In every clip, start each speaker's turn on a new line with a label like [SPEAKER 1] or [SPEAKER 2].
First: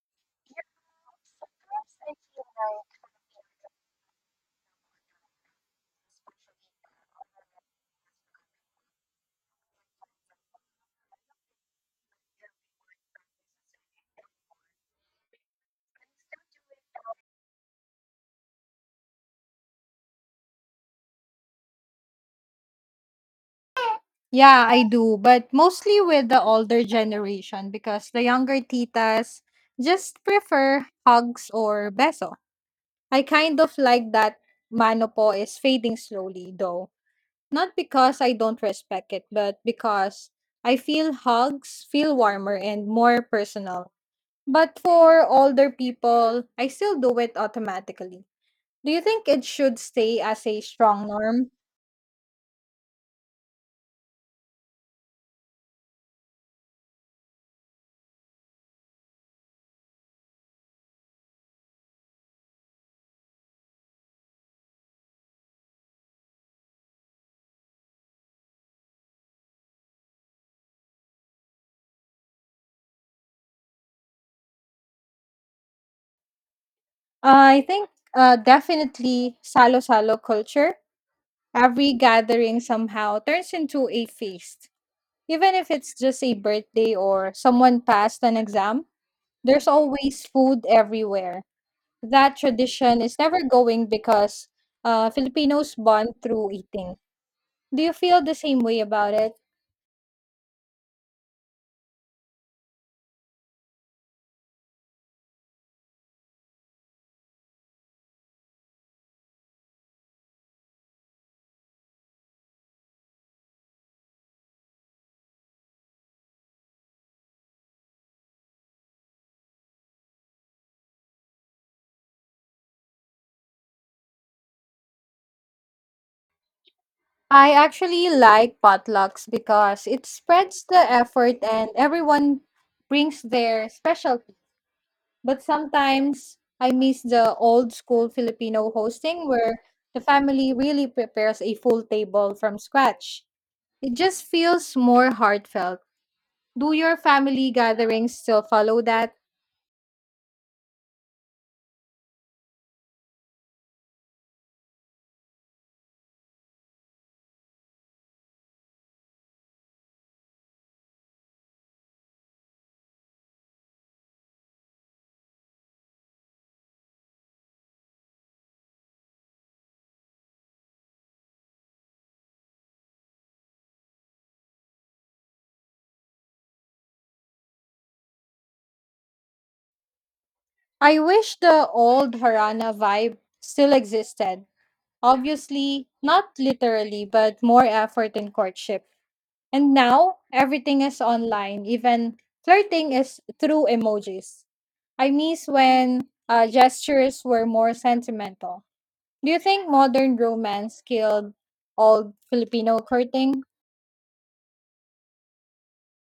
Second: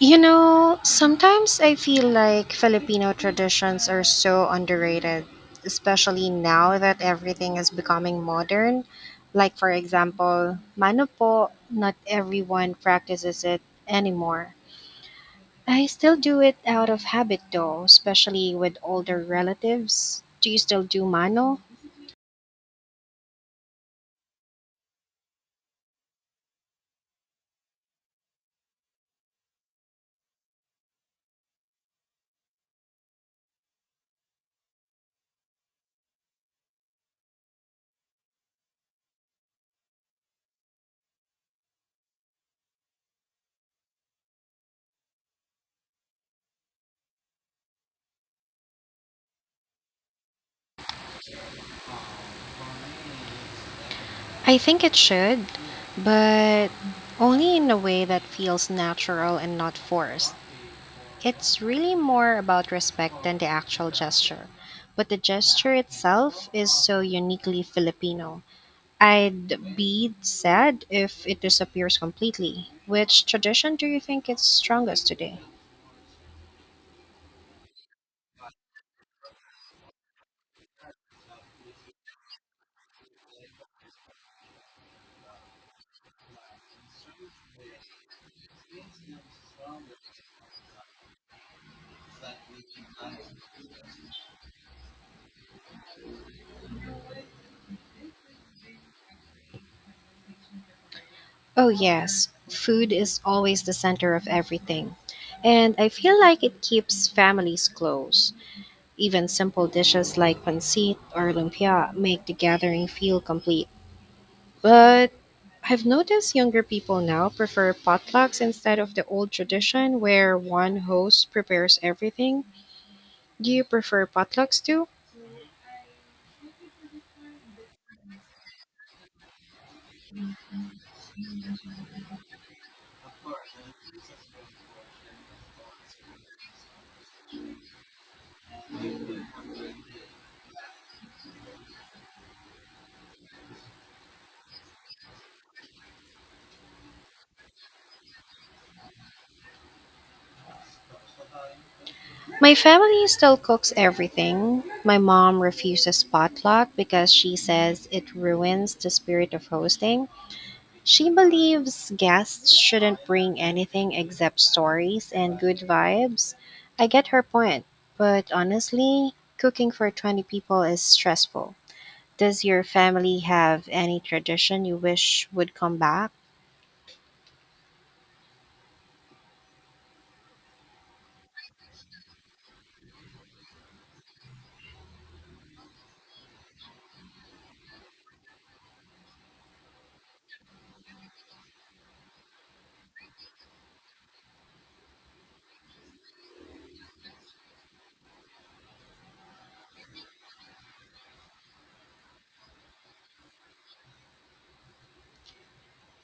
[SPEAKER 1] You know, sometimes I feel like Filipino traditions are so underrated, especially now that everything is becoming modern. Like, for example, mano po, not everyone practices it anymore. I still do it out of habit though, especially with older relatives. Do you still do mano?
[SPEAKER 2] Yeah, I do, but mostly with the older generation because the younger titas just prefer hugs or beso. I kind of like that mano po is fading slowly though. Not because I don't respect it, but because I feel hugs feel warmer and more personal. But for older people, I still do it automatically. Do you think it should stay as a strong norm?
[SPEAKER 1] I think it should, but only in a way that feels natural and not forced. It's really more about respect than the actual gesture. But the gesture itself is so uniquely Filipino. I'd be sad if it disappears completely. Which tradition do you think is strongest today?
[SPEAKER 2] I think Definitely salo-salo culture. Every gathering somehow turns into a feast. Even if it's just a birthday or someone passed an exam, there's always food everywhere. That tradition is never going because Filipinos bond through eating. Do you feel the same way about it?
[SPEAKER 1] Oh, yes. Food is always the center of everything. And I feel like it keeps families close. Even simple dishes like pancit or lumpia make the gathering feel complete. But I've noticed younger people now prefer potlucks instead of the old tradition where one host prepares everything. Do you prefer potlucks too?
[SPEAKER 2] I actually like potlucks because it spreads the effort and everyone brings their special. But sometimes I miss the old school Filipino hosting where the family really prepares a full table from scratch. It just feels more heartfelt. Do your family gatherings still follow that?
[SPEAKER 1] My family still cooks everything. My mom refuses potluck because she says it ruins the spirit of hosting. She believes guests shouldn't bring anything except stories and good vibes. I get her point, but honestly, cooking for 20 people is stressful. Does your family have any tradition you wish would come back?
[SPEAKER 2] I wish the old Harana vibe still existed. Obviously, not literally, but more effort in courtship. And now, everything is online, even flirting is through emojis. I miss when gestures were more sentimental. Do you think modern romance killed old Filipino courting?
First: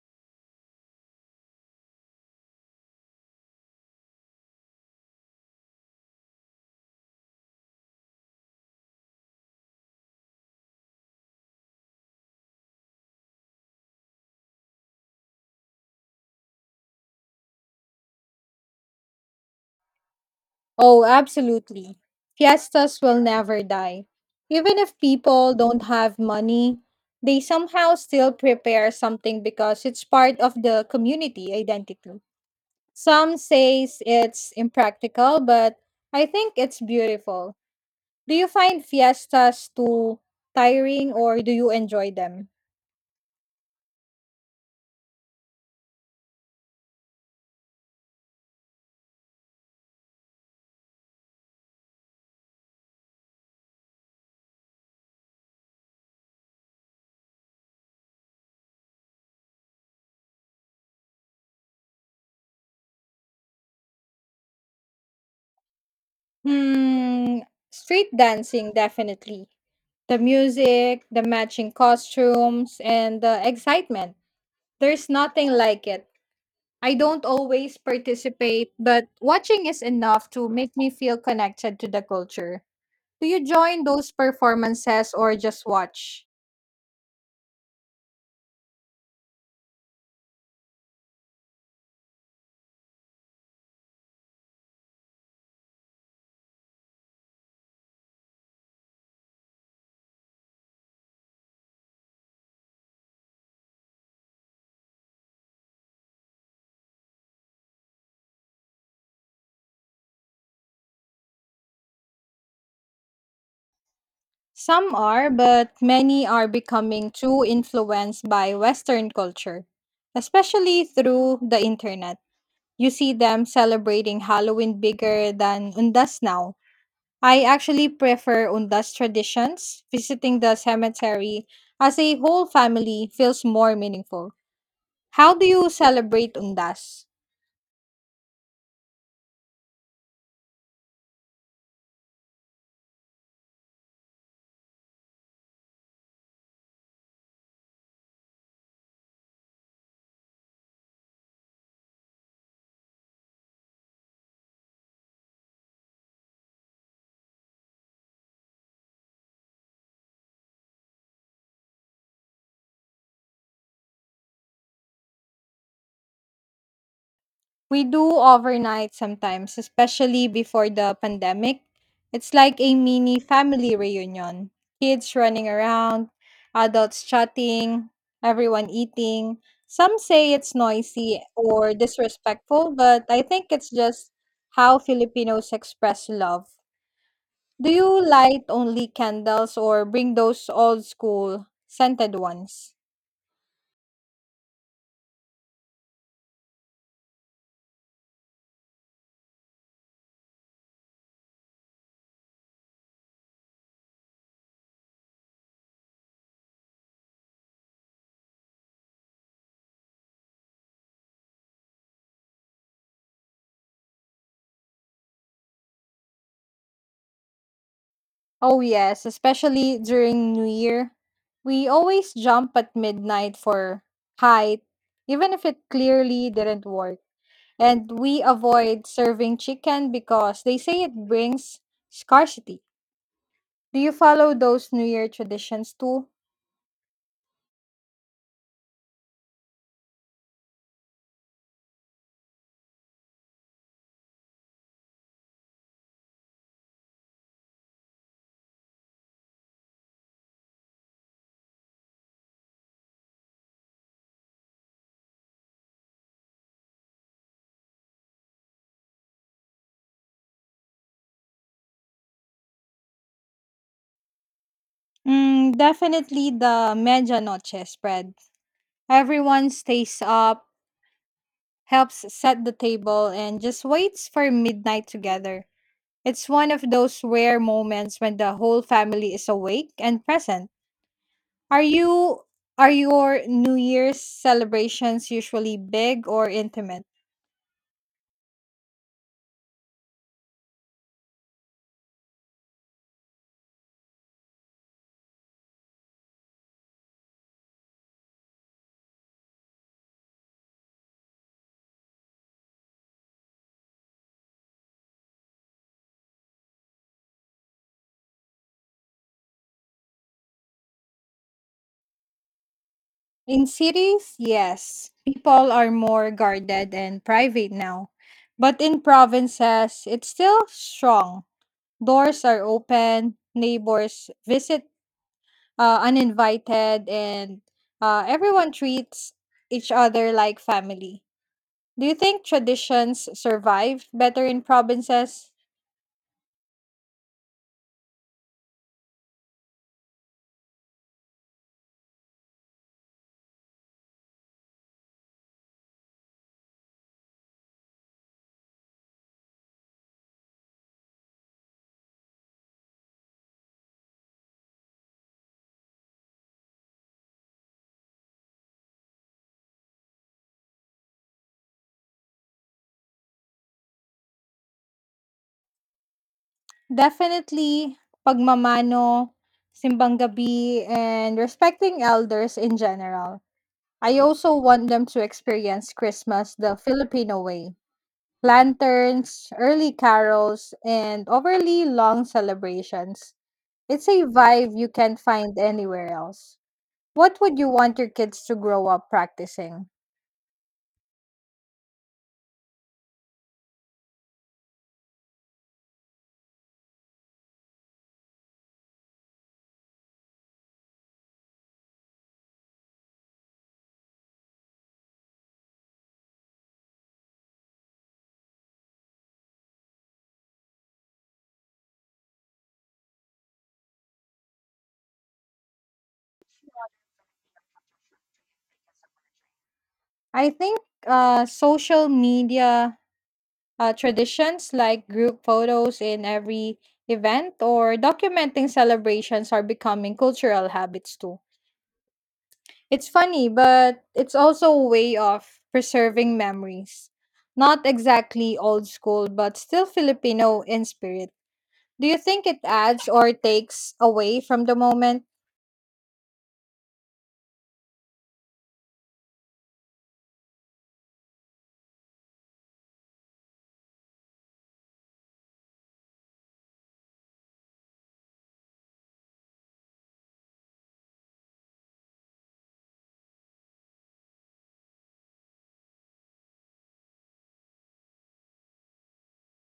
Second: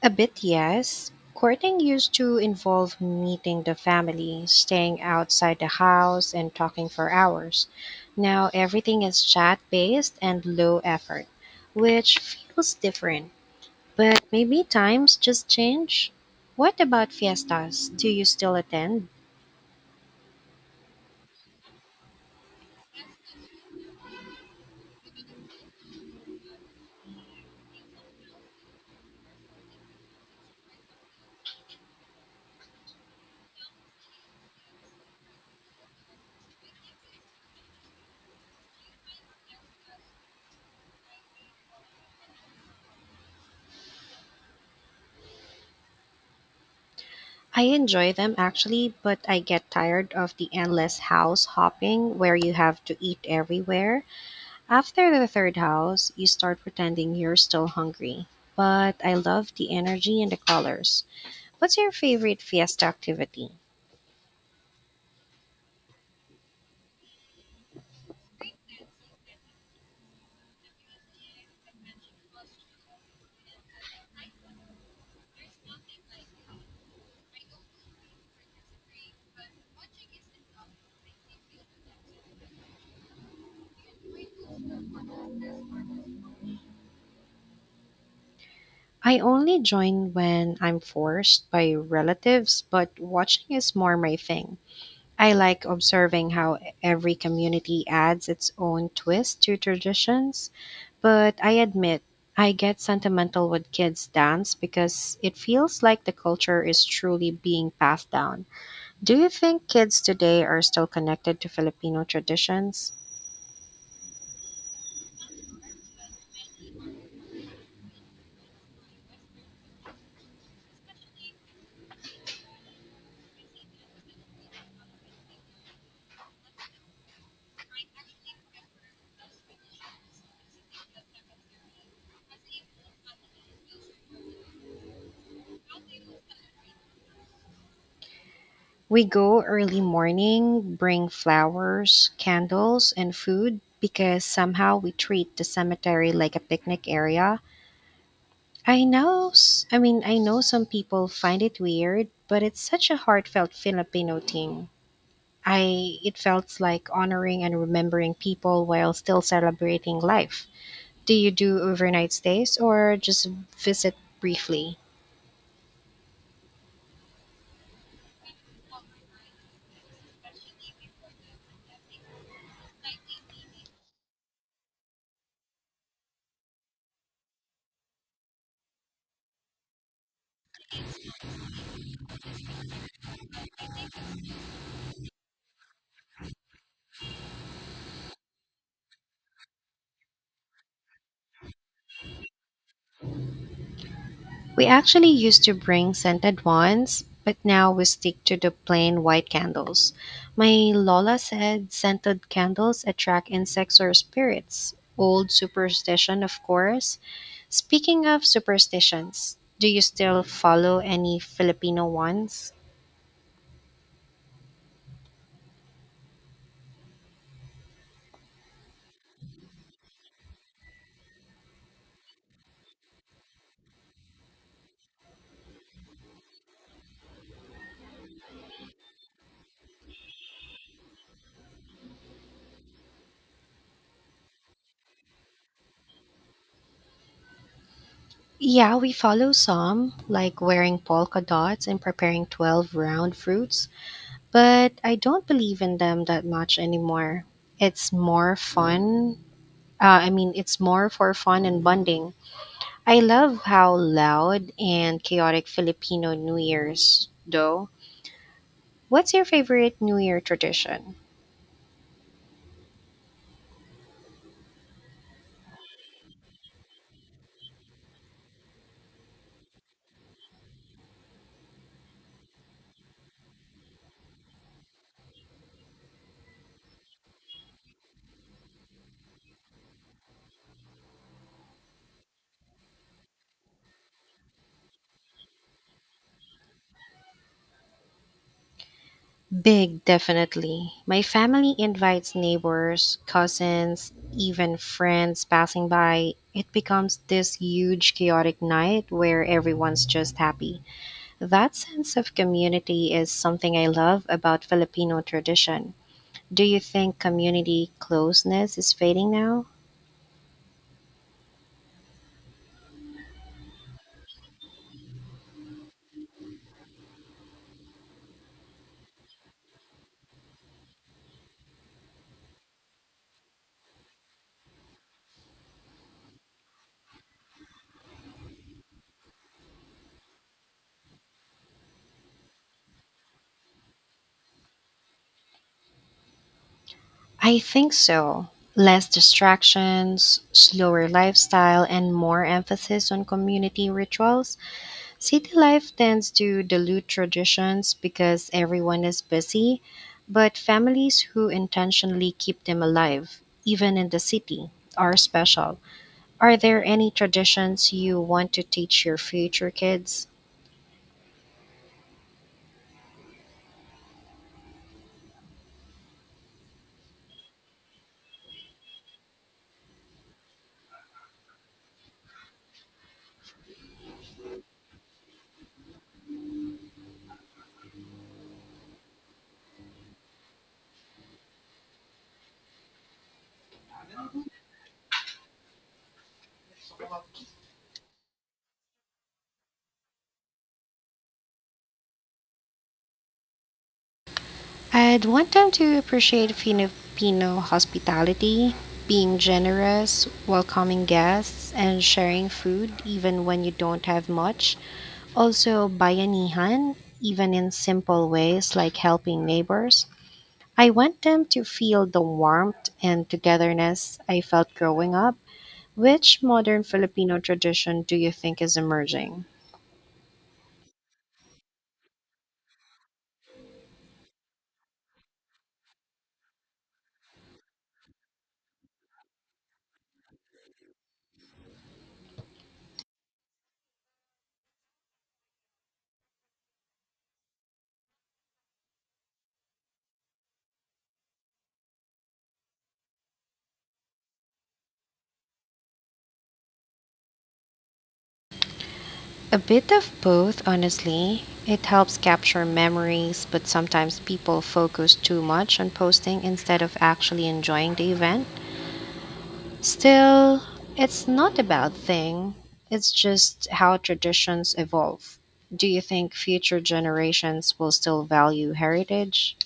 [SPEAKER 1] A bit, yes. Courting used to involve meeting the family, staying outside the house, and talking for hours. Now everything is chat based and low effort, which feels different. But maybe times just change. What about fiestas? Do you still attend?
[SPEAKER 2] Oh, absolutely. Fiestas will never die. Even if people don't have money, they somehow still prepare something because it's part of the community identity. Some says it's impractical, but I think it's beautiful. Do you find fiestas too tiring or do you enjoy them?
[SPEAKER 1] I enjoy them actually, but I get tired of the endless house hopping where you have to eat everywhere. After the third house, you start pretending you're still hungry. But I love the energy and the colors. What's your favorite fiesta activity?
[SPEAKER 2] Hmm, Street dancing definitely. The music, the matching costumes, and the excitement. There's nothing like it. I don't always participate, but watching is enough to make me feel connected to the culture. Do you join those performances or just watch?
[SPEAKER 1] I only join when I'm forced by relatives, but watching is more my thing. I like observing how every community adds its own twist to traditions, but I admit I get sentimental with kids' dance because it feels like the culture is truly being passed down. Do you think kids today are still connected to Filipino traditions?
[SPEAKER 2] Some are, but many are becoming too influenced by Western culture, especially through the internet. You see them celebrating Halloween bigger than Undas now. I actually prefer Undas traditions. Visiting the cemetery as a whole family feels more meaningful. How do you celebrate Undas?
[SPEAKER 1] We go early morning, bring flowers, candles, and food because somehow we treat the cemetery like a picnic area. I know, I mean, I know some people find it weird, but it's such a heartfelt Filipino thing. I it felt like honoring and remembering people while still celebrating life. Do you do overnight stays or just visit briefly?
[SPEAKER 2] We do overnight sometimes, especially before the pandemic. It's like a mini family reunion. Kids running around, adults chatting, everyone eating. Some say it's noisy or disrespectful, but I think it's just how Filipinos express love. Do you light only candles or bring those old school scented ones?
[SPEAKER 1] We actually used to bring scented ones, but now we stick to the plain white candles. My Lola said scented candles attract insects or spirits. Old superstition, of course. Speaking of superstitions, do you still follow any Filipino ones?
[SPEAKER 2] Oh, yes, especially during New Year. We always jump at midnight for height, even if it clearly didn't work. And we avoid serving chicken because they say it brings scarcity. Do you follow those New Year traditions too?
[SPEAKER 1] Yeah, we follow some, like wearing polka dots and preparing 12 round fruits, but I don't believe in them that much anymore. It's more fun. I mean, it's more for fun and bonding. I love how loud and chaotic Filipino New Year's, though. What's your favorite New Year tradition?
[SPEAKER 2] Definitely the medianoche spread. Everyone stays up, helps set the table, and just waits for midnight together. It's one of those rare moments when the whole family is awake and present. Are you are your New Year's celebrations usually big or intimate?
[SPEAKER 1] Big, definitely. My family invites neighbors, cousins, even friends passing by. It becomes this huge, chaotic night where everyone's just happy. That sense of community is something I love about Filipino tradition. Do you think community closeness is fading now?
[SPEAKER 2] In cities, yes. People are more guarded and private now. But in provinces, it's still strong. Doors are open, neighbors visit uninvited, and everyone treats each other like family. Do you think traditions survive better in provinces?
[SPEAKER 1] I think so. Less distractions, slower lifestyle, and more emphasis on community rituals. City life tends to dilute traditions because everyone is busy, but families who intentionally keep them alive, even in the city, are special. Are there any traditions you want to teach your future kids?
[SPEAKER 2] Definitely, pagmamano, simbang gabi, and respecting elders in general. I also want them to experience Christmas the Filipino way. Lanterns, early carols, and overly long celebrations. It's a vibe you can't find anywhere else. What would you want your kids to grow up practicing?
[SPEAKER 1] I'd want them to appreciate Filipino hospitality, being generous, welcoming guests, and sharing food even when you don't have much. Also, bayanihan, even in simple ways like helping neighbors. I want them to feel the warmth and togetherness I felt growing up. Which modern Filipino tradition do you think is emerging?
[SPEAKER 2] I think Social media traditions like group photos in every event or documenting celebrations are becoming cultural habits too. It's funny, but it's also a way of preserving memories. Not exactly old school, but still Filipino in spirit. Do you think it adds or takes away from the moment?
[SPEAKER 1] A bit of both, honestly. It helps capture memories, but sometimes people focus too much on posting instead of actually enjoying the event. Still, it's not a bad thing. It's just how traditions evolve. Do you think future generations will still value heritage?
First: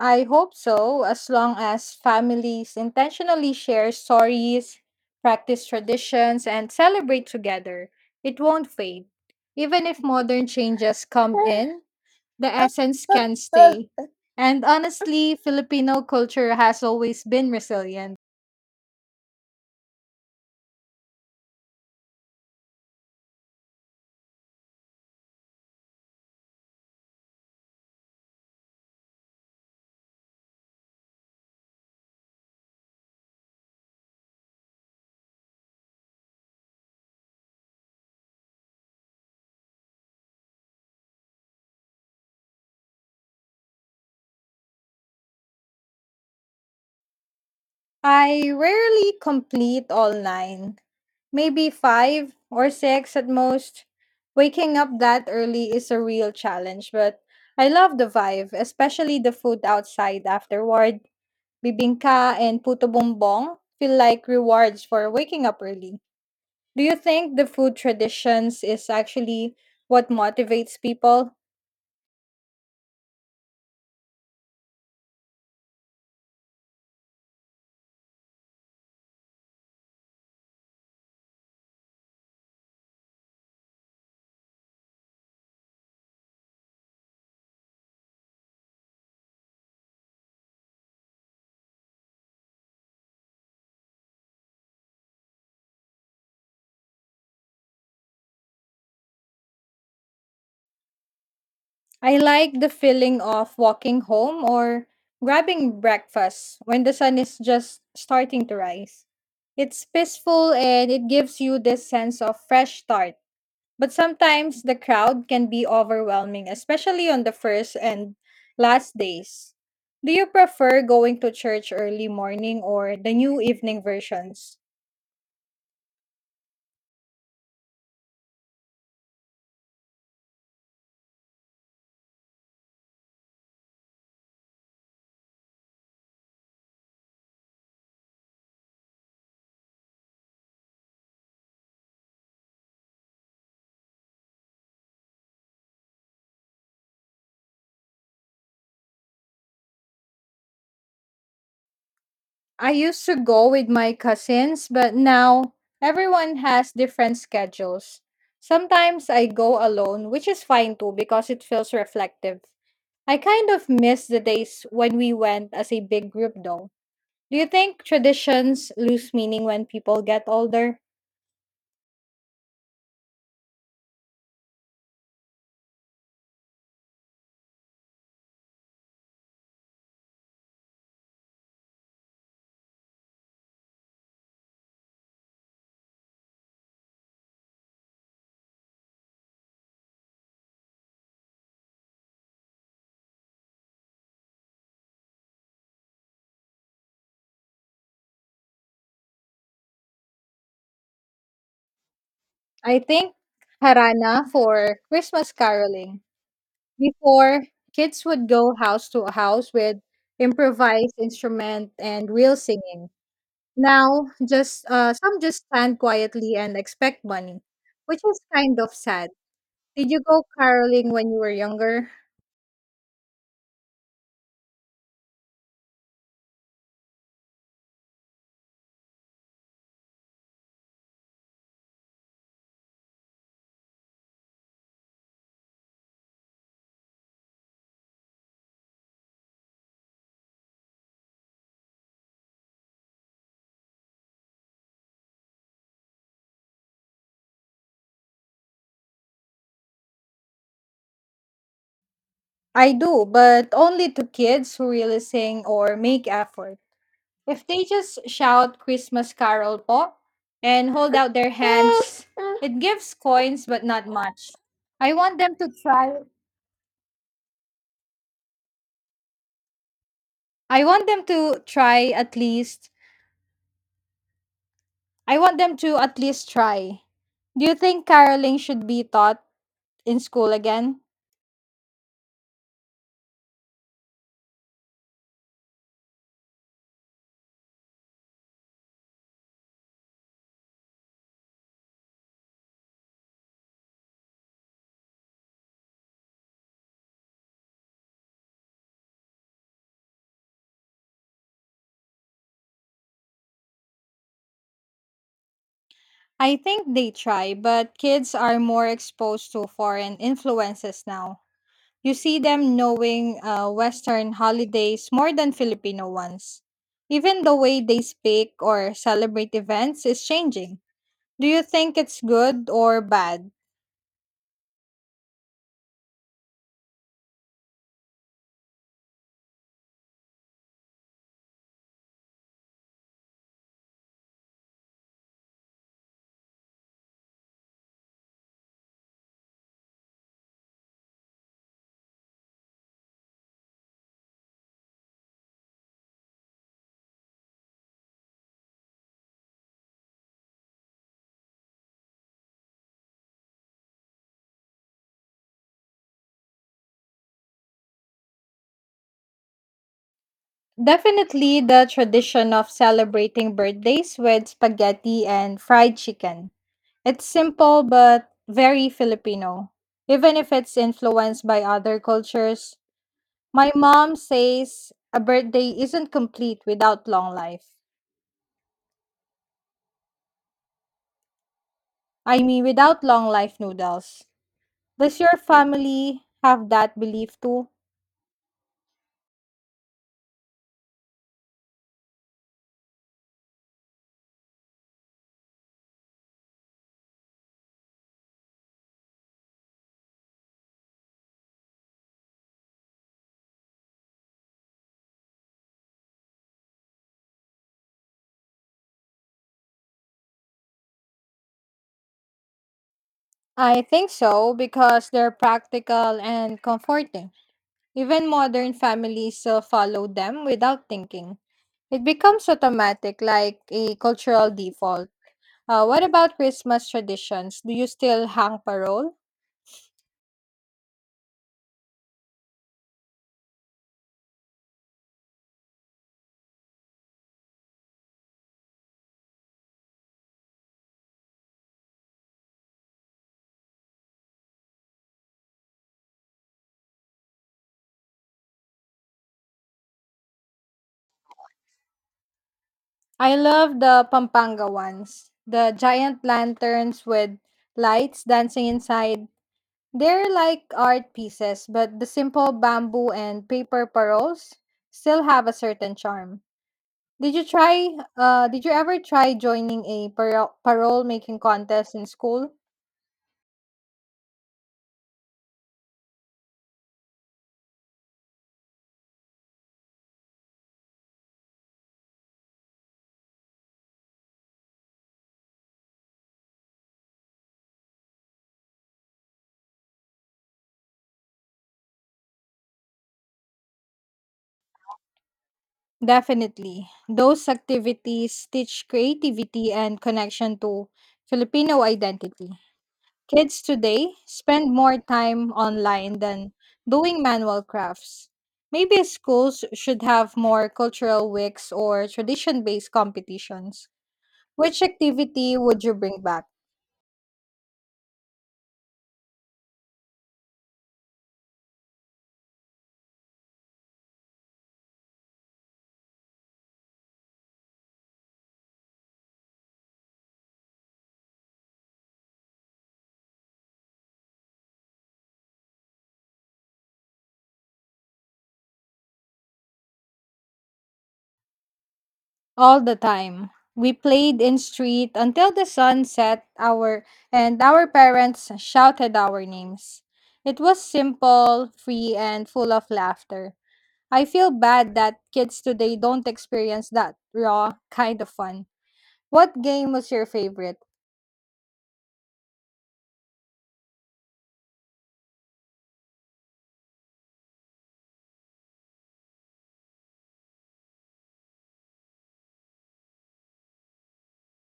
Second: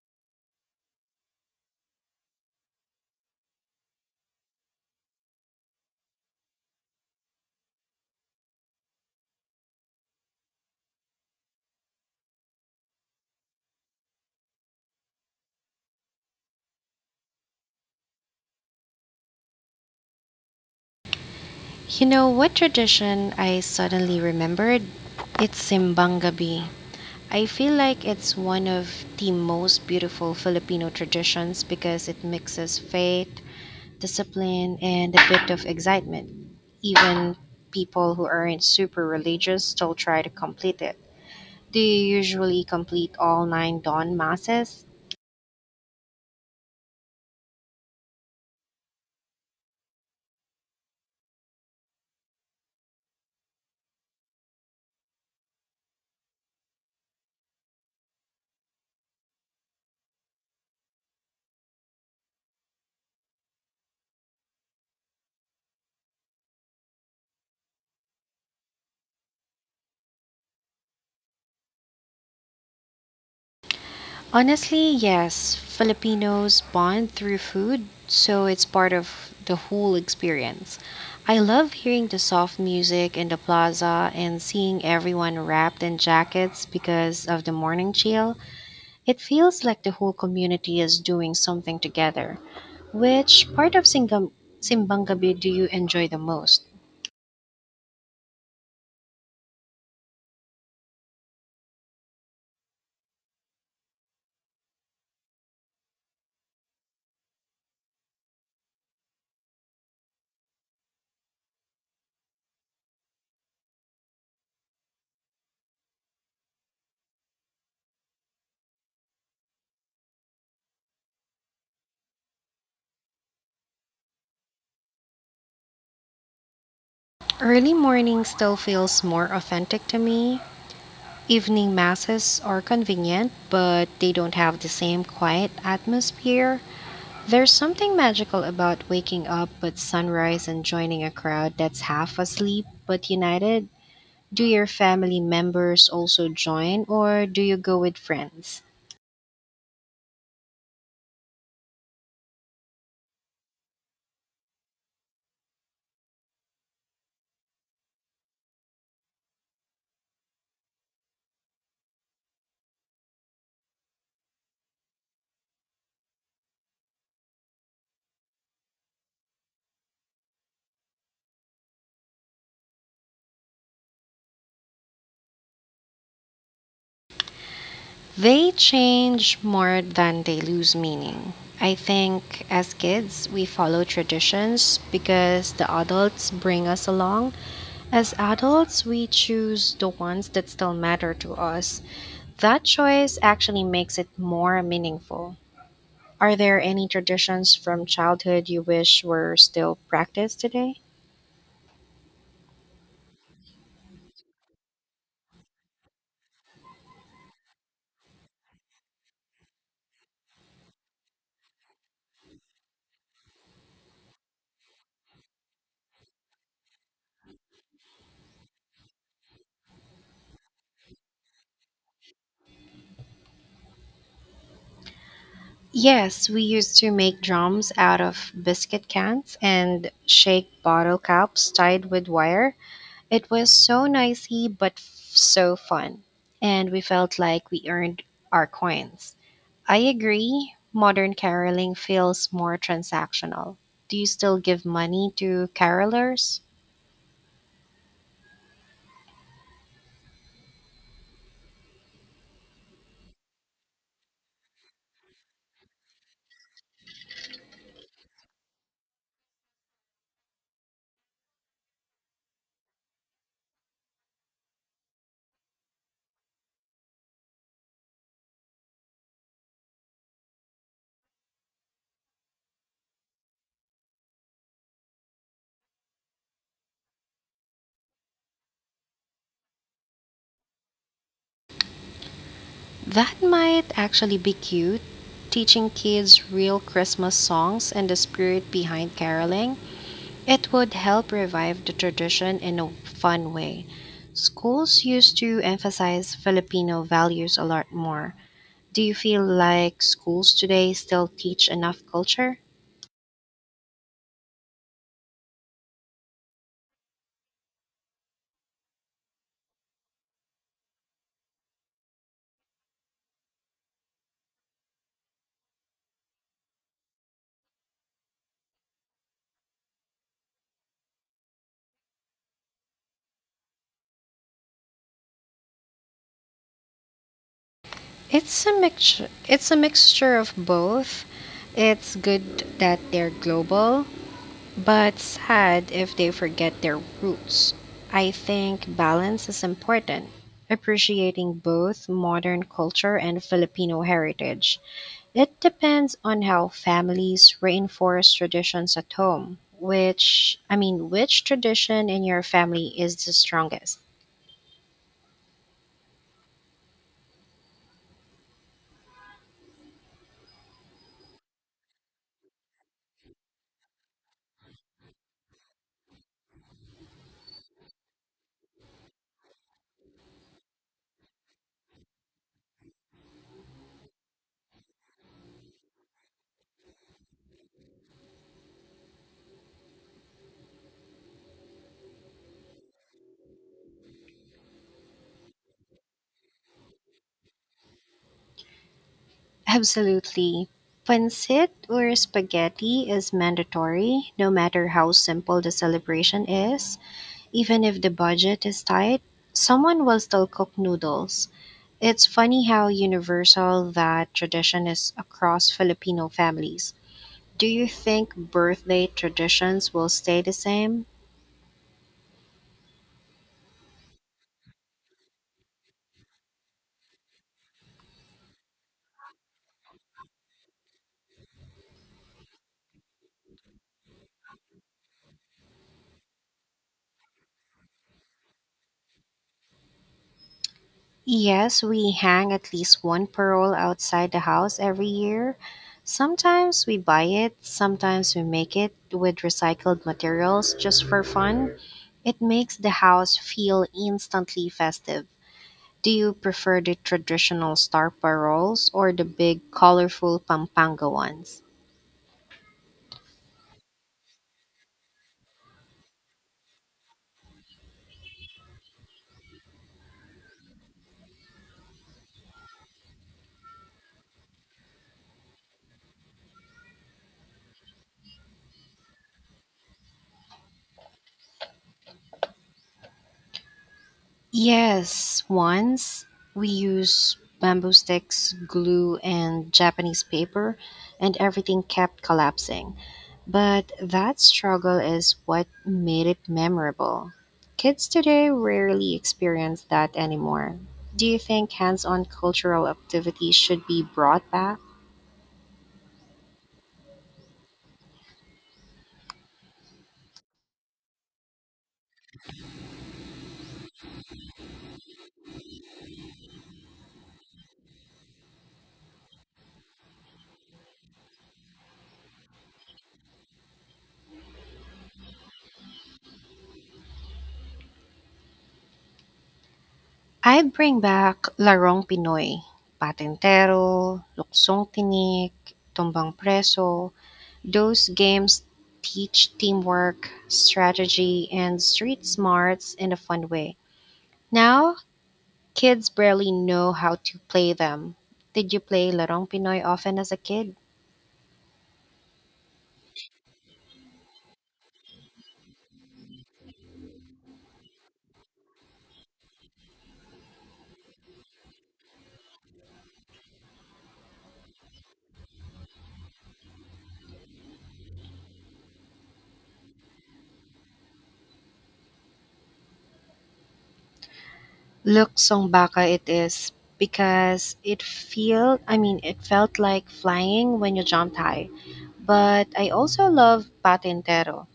[SPEAKER 2] I hope so, as long as families intentionally share stories, practice traditions, and celebrate together. It won't fade. Even if modern changes come in, the essence can stay. And honestly, Filipino culture has always been resilient.
[SPEAKER 1] You know what tradition I suddenly remembered? It's Simbang Gabi. I feel like it's one of the most beautiful Filipino traditions because it mixes faith, discipline, and a bit of excitement. Even people who aren't super religious still try to complete it. Do you usually complete all nine dawn masses?
[SPEAKER 2] I rarely complete all nine. Maybe five or six at most. Waking up that early is a real challenge, but I love the vibe, especially the food outside afterward. Bibingka and puto bumbong feel like rewards for waking up early. Do you think the food traditions is actually what motivates people?
[SPEAKER 1] Honestly, yes. Filipinos bond through food, so it's part of the whole experience. I love hearing the soft music in the plaza and seeing everyone wrapped in jackets because of the morning chill. It feels like the whole community is doing something together. Which part of Simbangabi do you enjoy the most?
[SPEAKER 2] I like the feeling of walking home or grabbing breakfast when the sun is just starting to rise. It's peaceful and it gives you this sense of fresh start. But sometimes the crowd can be overwhelming, especially on the first and last days. Do you prefer going to church early morning or the new evening versions?
[SPEAKER 1] Early morning still feels more authentic to me. Evening masses are convenient, but they don't have the same quiet atmosphere. There's something magical about waking up with sunrise and joining a crowd that's half asleep but united. Do your family members also join, or do you go with friends?
[SPEAKER 2] I used to go with my cousins, but now everyone has different schedules. Sometimes I go alone, which is fine too because it feels reflective. I kind of miss the days when we went as a big group though. Do you think traditions lose meaning when people get older?
[SPEAKER 1] They change more than they lose meaning. I think as kids, we follow traditions because the adults bring us along. As adults, we choose the ones that still matter to us. That choice actually makes it more meaningful. Are there any traditions from childhood you wish were still practiced today?
[SPEAKER 2] I think Harana for Christmas caroling. Before, kids would go house to house with improvised instrument and real singing. Now, just some just stand quietly and expect money, which is kind of sad. Did you go caroling when you were younger?
[SPEAKER 1] Yes, we used to make drums out of biscuit cans and shake bottle caps tied with wire. It was so noisy but so fun, and we felt like we earned our coins. I agree, modern caroling feels more transactional. Do you still give money to carolers?
[SPEAKER 2] I do, but only to kids who really sing or make effort. If they just shout Christmas Carol po and hold out their hands, it gives coins but not much. I want them to try. I want them to try at least. I want them to at least try. Do you think caroling should be taught in school again?
[SPEAKER 1] That might actually be cute. Teaching kids real Christmas songs and the spirit behind caroling, it would help revive the tradition in a fun way. Schools used to emphasize Filipino values a lot more. Do you feel like schools today still teach enough culture?
[SPEAKER 2] I think they try, but kids are more exposed to foreign influences now. You see them knowing Western holidays more than Filipino ones. Even the way they speak or celebrate events is changing. Do you think it's good or bad?
[SPEAKER 1] It's a mixture. It's a mixture of both. It's good that they're global, but sad if they forget their roots. I think balance is important, appreciating both modern culture and Filipino heritage. It depends on how families reinforce traditions at home. Which, I mean, which tradition in your family is the strongest?
[SPEAKER 2] Definitely the tradition of celebrating birthdays with spaghetti and fried chicken. It's simple but very Filipino. Even if it's influenced by other cultures, my mom says a birthday isn't complete without long life noodles. Does your family have that belief too?
[SPEAKER 1] Absolutely. Pancit or spaghetti is mandatory, no matter how simple the celebration is. Even if the budget is tight, someone will still cook noodles. It's funny how universal that tradition is across Filipino families. Do you think birthday traditions will stay the same?
[SPEAKER 2] I think so because they're practical and comforting. Even modern families still follow them without thinking. It becomes automatic, like a cultural default. What about Christmas traditions? Do you still hang parole?
[SPEAKER 1] Yes, we hang at least one parole outside the house every year. Sometimes we buy it, sometimes we make it with recycled materials just for fun. It makes the house feel instantly festive. Do you prefer the traditional star paroles or the big, colorful Pampanga ones?
[SPEAKER 2] I love the Pampanga ones. The giant lanterns with lights dancing inside. They're like art pieces, but the simple bamboo and paper paroles still have a certain charm. Did you ever try joining a parole making contest in school?
[SPEAKER 1] Yes, once we use bamboo sticks, glue, and Japanese paper, and everything kept collapsing. But that struggle is what made it memorable. Kids today rarely experience that anymore. Do you think hands on cultural activities should be brought back?
[SPEAKER 2] Definitely. Those activities teach creativity and connection to Filipino identity. Kids today spend more time online than doing manual crafts. Maybe schools should have more cultural weeks or tradition based competitions. Which activity would you bring back?
[SPEAKER 1] I'd bring back Larong Pinoy, Patentero, Luksong Tinik, Tumbang Preso. Those games teach teamwork, strategy, and street smarts in a fun way. Now, kids barely know how to play them. Did you play Larong Pinoy often as a kid?
[SPEAKER 2] All the time. We played in street until the sun set our and our parents shouted our names. It was simple, free and full of laughter. I feel bad that kids today don't experience that raw kind of fun. What game was your favorite?
[SPEAKER 1] Look, song baka it is because it feel I mean it felt like flying when you jumped high. But I also love patintero.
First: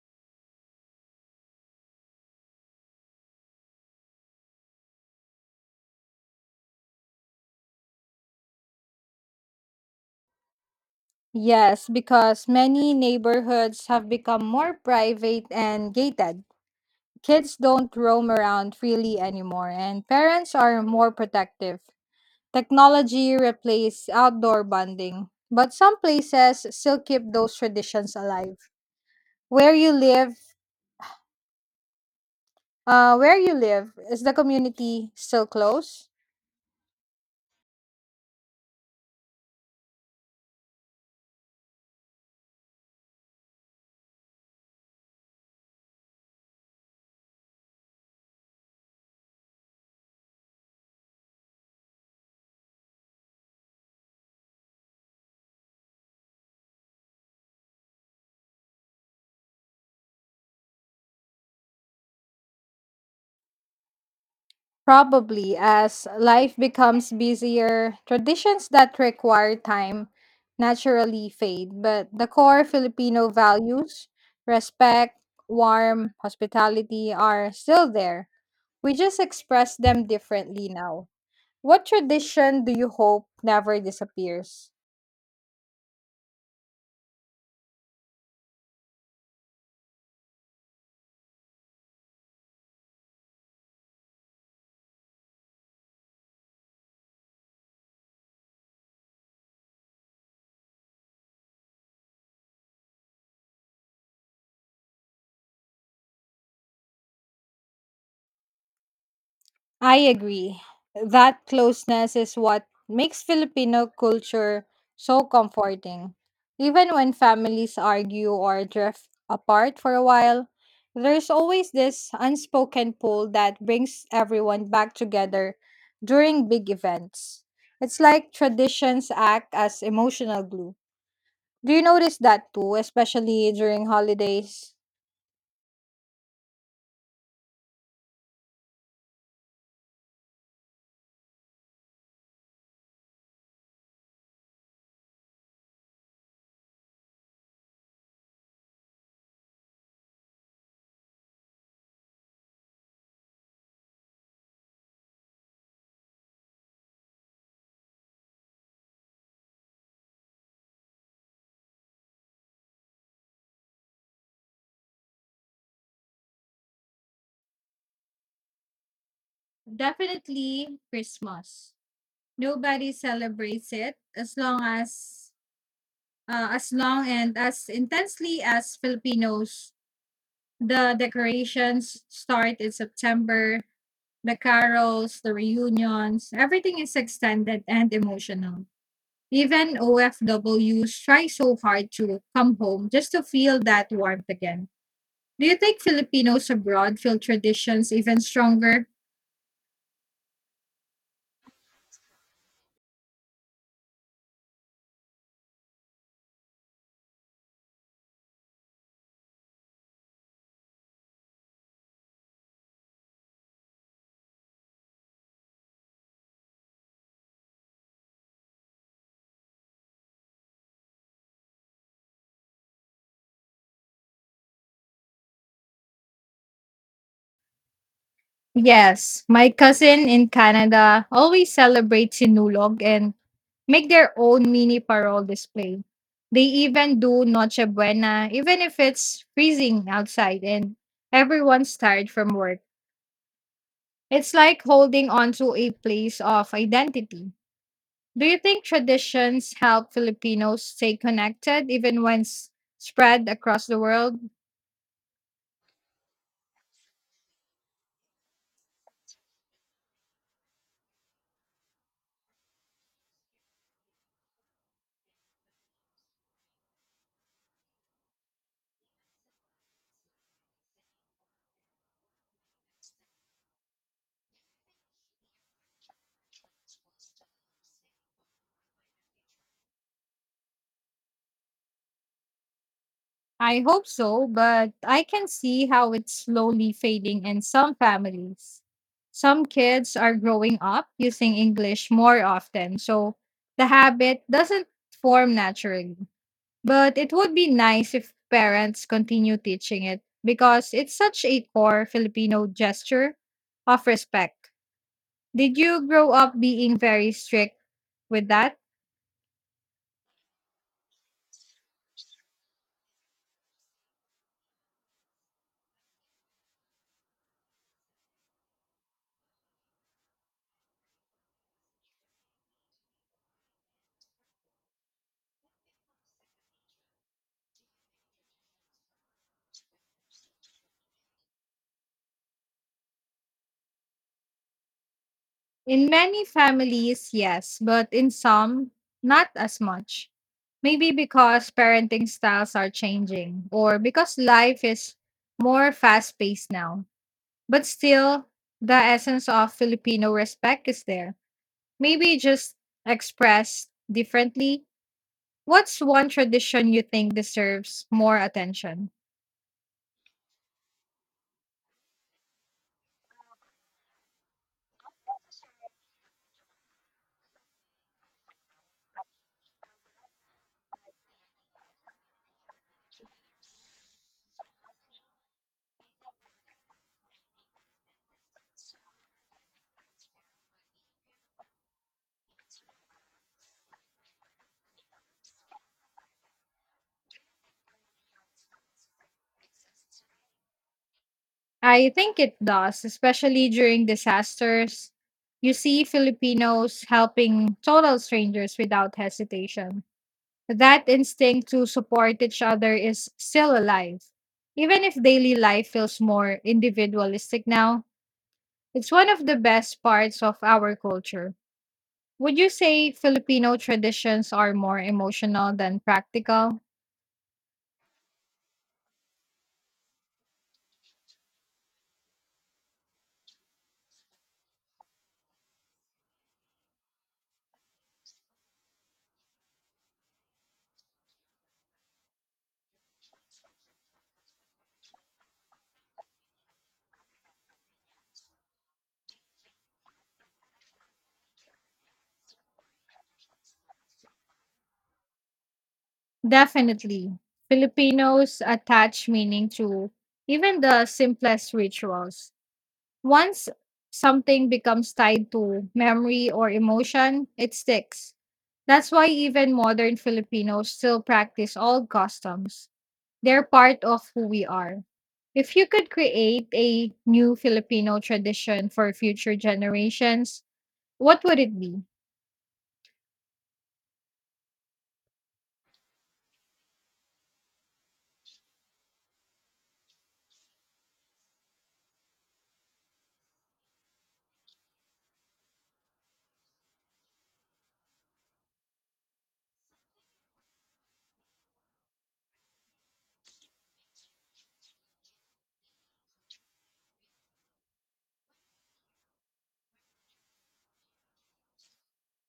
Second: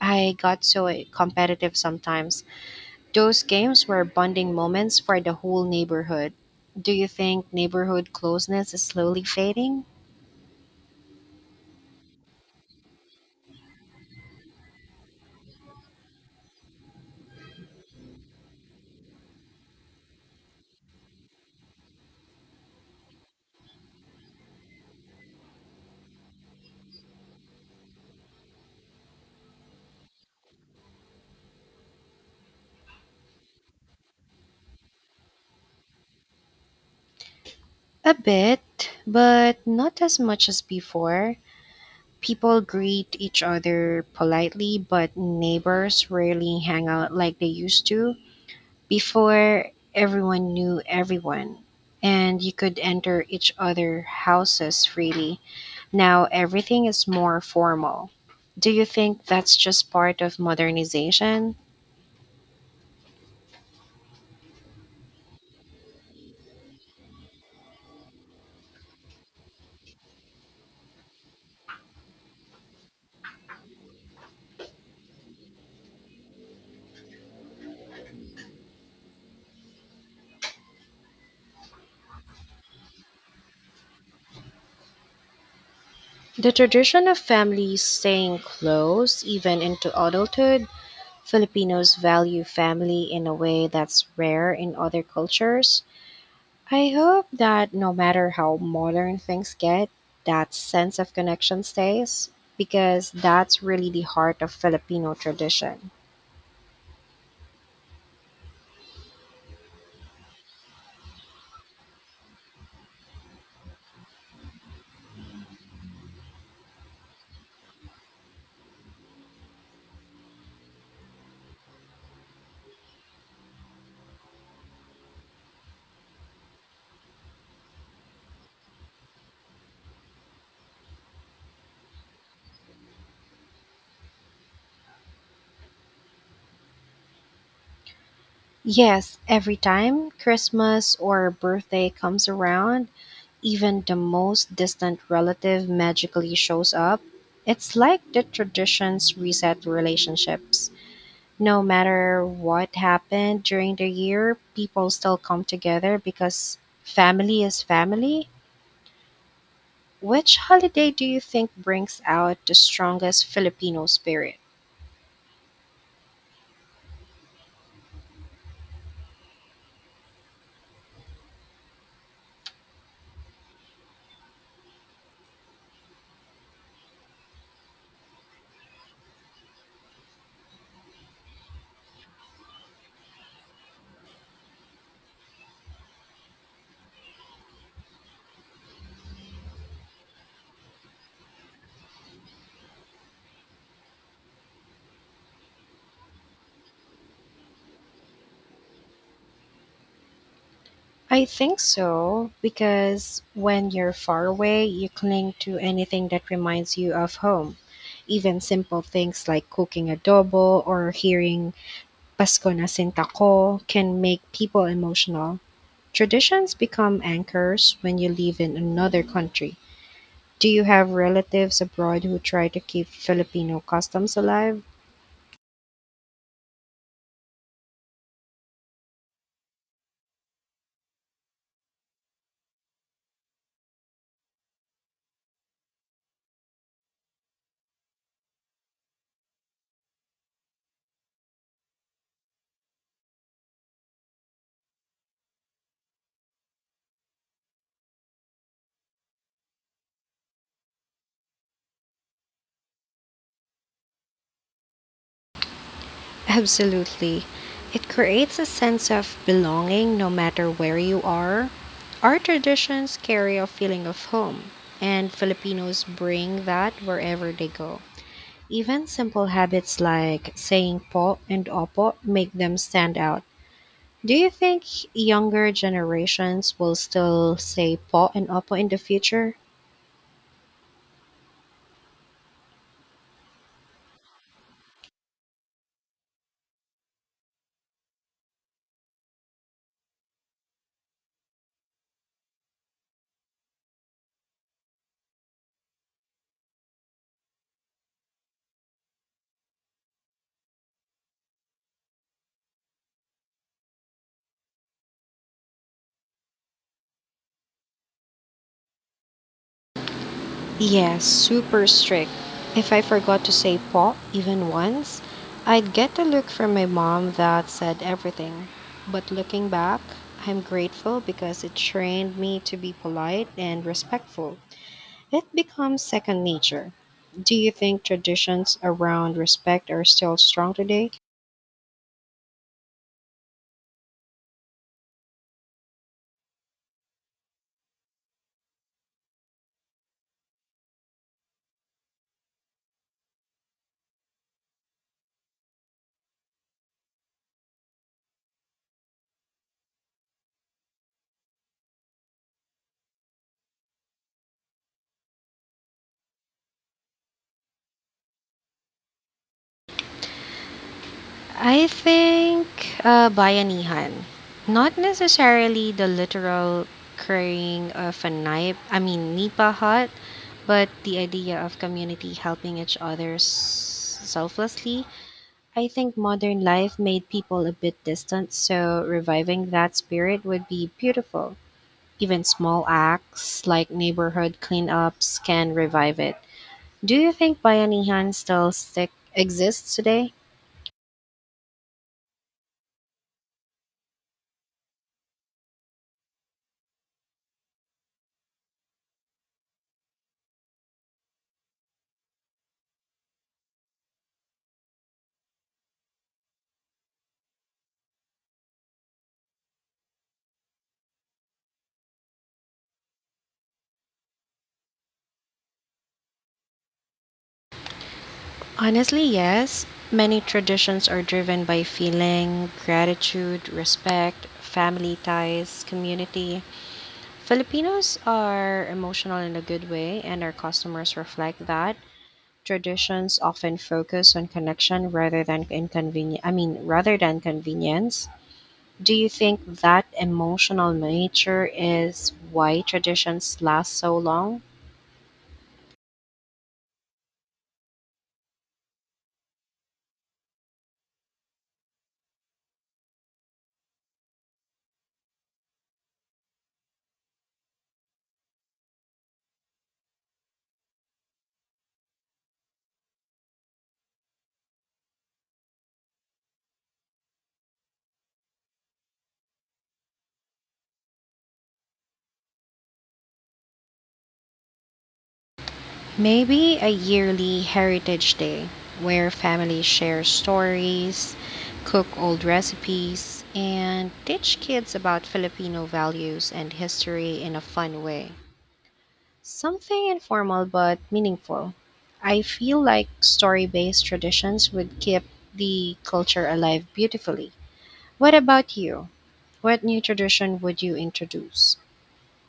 [SPEAKER 1] I got so competitive sometimes. Those games were bonding moments for the whole neighborhood. Do you think neighborhood closeness is slowly fading?
[SPEAKER 2] Yes, because many neighborhoods have become more private and gated. Kids don't roam around freely anymore and parents are more protective. Technology replaced outdoor bonding, but some places still keep those traditions alive. Where you live, where you live, is the community still close?
[SPEAKER 1] A bit, but not as much as before. People greet each other politely, but neighbors rarely hang out like they used to. Before, everyone knew everyone, and you could enter each other houses freely. Now everything is more formal. Do you think that's just part of modernization?
[SPEAKER 2] Probably, as life becomes busier, traditions that require time naturally fade. But the core Filipino values, respect, warmth, hospitality, are still there. We just express them differently now. What tradition do you hope never disappears?
[SPEAKER 1] The tradition of families staying close even into adulthood, Filipinos value family in a way that's rare in other cultures. I hope that no matter how modern things get, that sense of connection stays because that's really the heart of Filipino tradition.
[SPEAKER 2] I agree. That closeness is what makes Filipino culture so comforting. Even when families argue or drift apart for a while, there's always this unspoken pull that brings everyone back together during big events. It's like traditions act as emotional glue. Do you notice that too, especially during holidays?
[SPEAKER 1] Yes, every time Christmas or birthday comes around, even the most distant relative magically shows up. It's like the traditions reset relationships. No matter what happened during the year, people still come together because family is family. Which holiday do you think brings out the strongest Filipino spirit?
[SPEAKER 2] Definitely Christmas. Nobody celebrates it as long and as intensely as Filipinos. The decorations start in September, the carols, the reunions, everything is extended and emotional. Even OFWs try so hard to come home just to feel that warmth again. Do you think Filipinos abroad feel traditions even stronger?
[SPEAKER 1] I think so, because when you're far away, you cling to anything that reminds you of home. Even simple things like cooking adobo or hearing Pasko na sintako can make people emotional. Traditions become anchors when you live in another country. Do you have relatives abroad who try to keep Filipino customs alive?
[SPEAKER 2] Yes, my cousin in Canada always celebrates Sinulog and make their own mini parol display. They even do Noche Buena, even if it's freezing outside and everyone's tired from work. It's like holding on to a place of identity. Do you think traditions help Filipinos stay connected even when spread across the world?
[SPEAKER 1] Absolutely. It creates a sense of belonging no matter where you are. Our traditions carry a feeling of home, and Filipinos bring that wherever they go. Even simple habits like saying po and opo make them stand out. Do you think younger generations will still say po and opo in the future?
[SPEAKER 2] I hope so, but I can see how it's slowly fading in some families. Some kids are growing up using English more often, so the habit doesn't form naturally. But it would be nice if parents continue teaching it because it's such a core Filipino gesture of respect. Did you grow up being very strict with that?
[SPEAKER 1] Yes, super strict. If I forgot to say po even once, I'd get a look from my mom that said everything. But looking back, I'm grateful because it trained me to be polite and respectful. It becomes second nature. Do you think traditions around respect are still strong today?
[SPEAKER 2] In many families, yes, but in some, not as much. Maybe because parenting styles are changing or because life is more fast paced now. But still, the essence of Filipino respect is there. Maybe just expressed differently. What's one tradition you think deserves more attention?
[SPEAKER 1] I think bayanihan, not necessarily the literal carrying of a knife. I mean nipa hut, but the idea of community helping each other selflessly. I think modern life made people a bit distant, so reviving that spirit would be beautiful. Even small acts like neighborhood cleanups can revive it. Do you think bayanihan still stick exists today?
[SPEAKER 2] I think it does, especially during disasters. You see Filipinos helping total strangers without hesitation. That instinct to support each other is still alive. Even if daily life feels more individualistic now, it's one of the best parts of our culture. Would you say Filipino traditions are more emotional than practical?
[SPEAKER 1] Honestly, yes. Many traditions are driven by feeling, gratitude, respect, family ties, community. Filipinos are emotional in a good way, and our customers reflect that. Traditions often focus on connection rather than inconvenience. I mean, rather than convenience. Do you think that emotional nature is why traditions last so long?
[SPEAKER 2] Definitely. Filipinos attach meaning to even the simplest rituals. Once something becomes tied to memory or emotion, it sticks. That's why even modern Filipinos still practice old customs. They're part of who we are. If you could create a new Filipino tradition for future generations, what would it be?
[SPEAKER 1] Maybe a yearly heritage day where families share stories, cook old recipes, and teach kids about Filipino values and history in a fun way. Something informal but meaningful. I feel like story based traditions would keep the culture alive beautifully. What about you? What new tradition would you introduce?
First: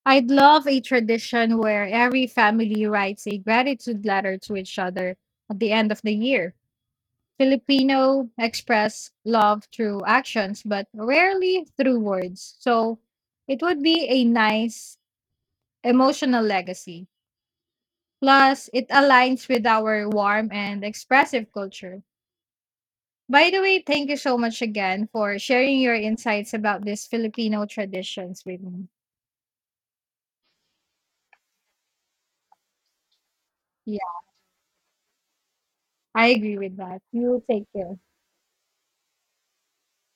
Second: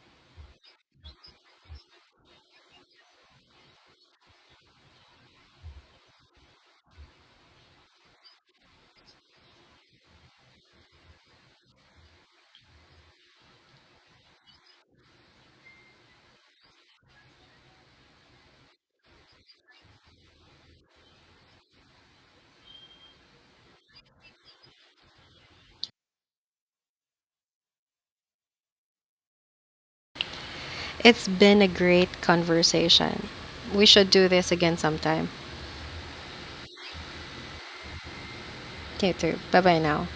[SPEAKER 2] I'd love a tradition where every family writes a gratitude letter to each other at the end of the year. Filipino express love through actions, but rarely through words. So it would be a nice emotional legacy. Plus, it aligns with our warm and expressive culture. By the way, thank you so much again for sharing your insights about these Filipino traditions with me.
[SPEAKER 1] It's been a great conversation. We should
[SPEAKER 2] Yeah,
[SPEAKER 1] do this again sometime.
[SPEAKER 2] I agree with that. You take care.
[SPEAKER 1] You too. Bye bye now.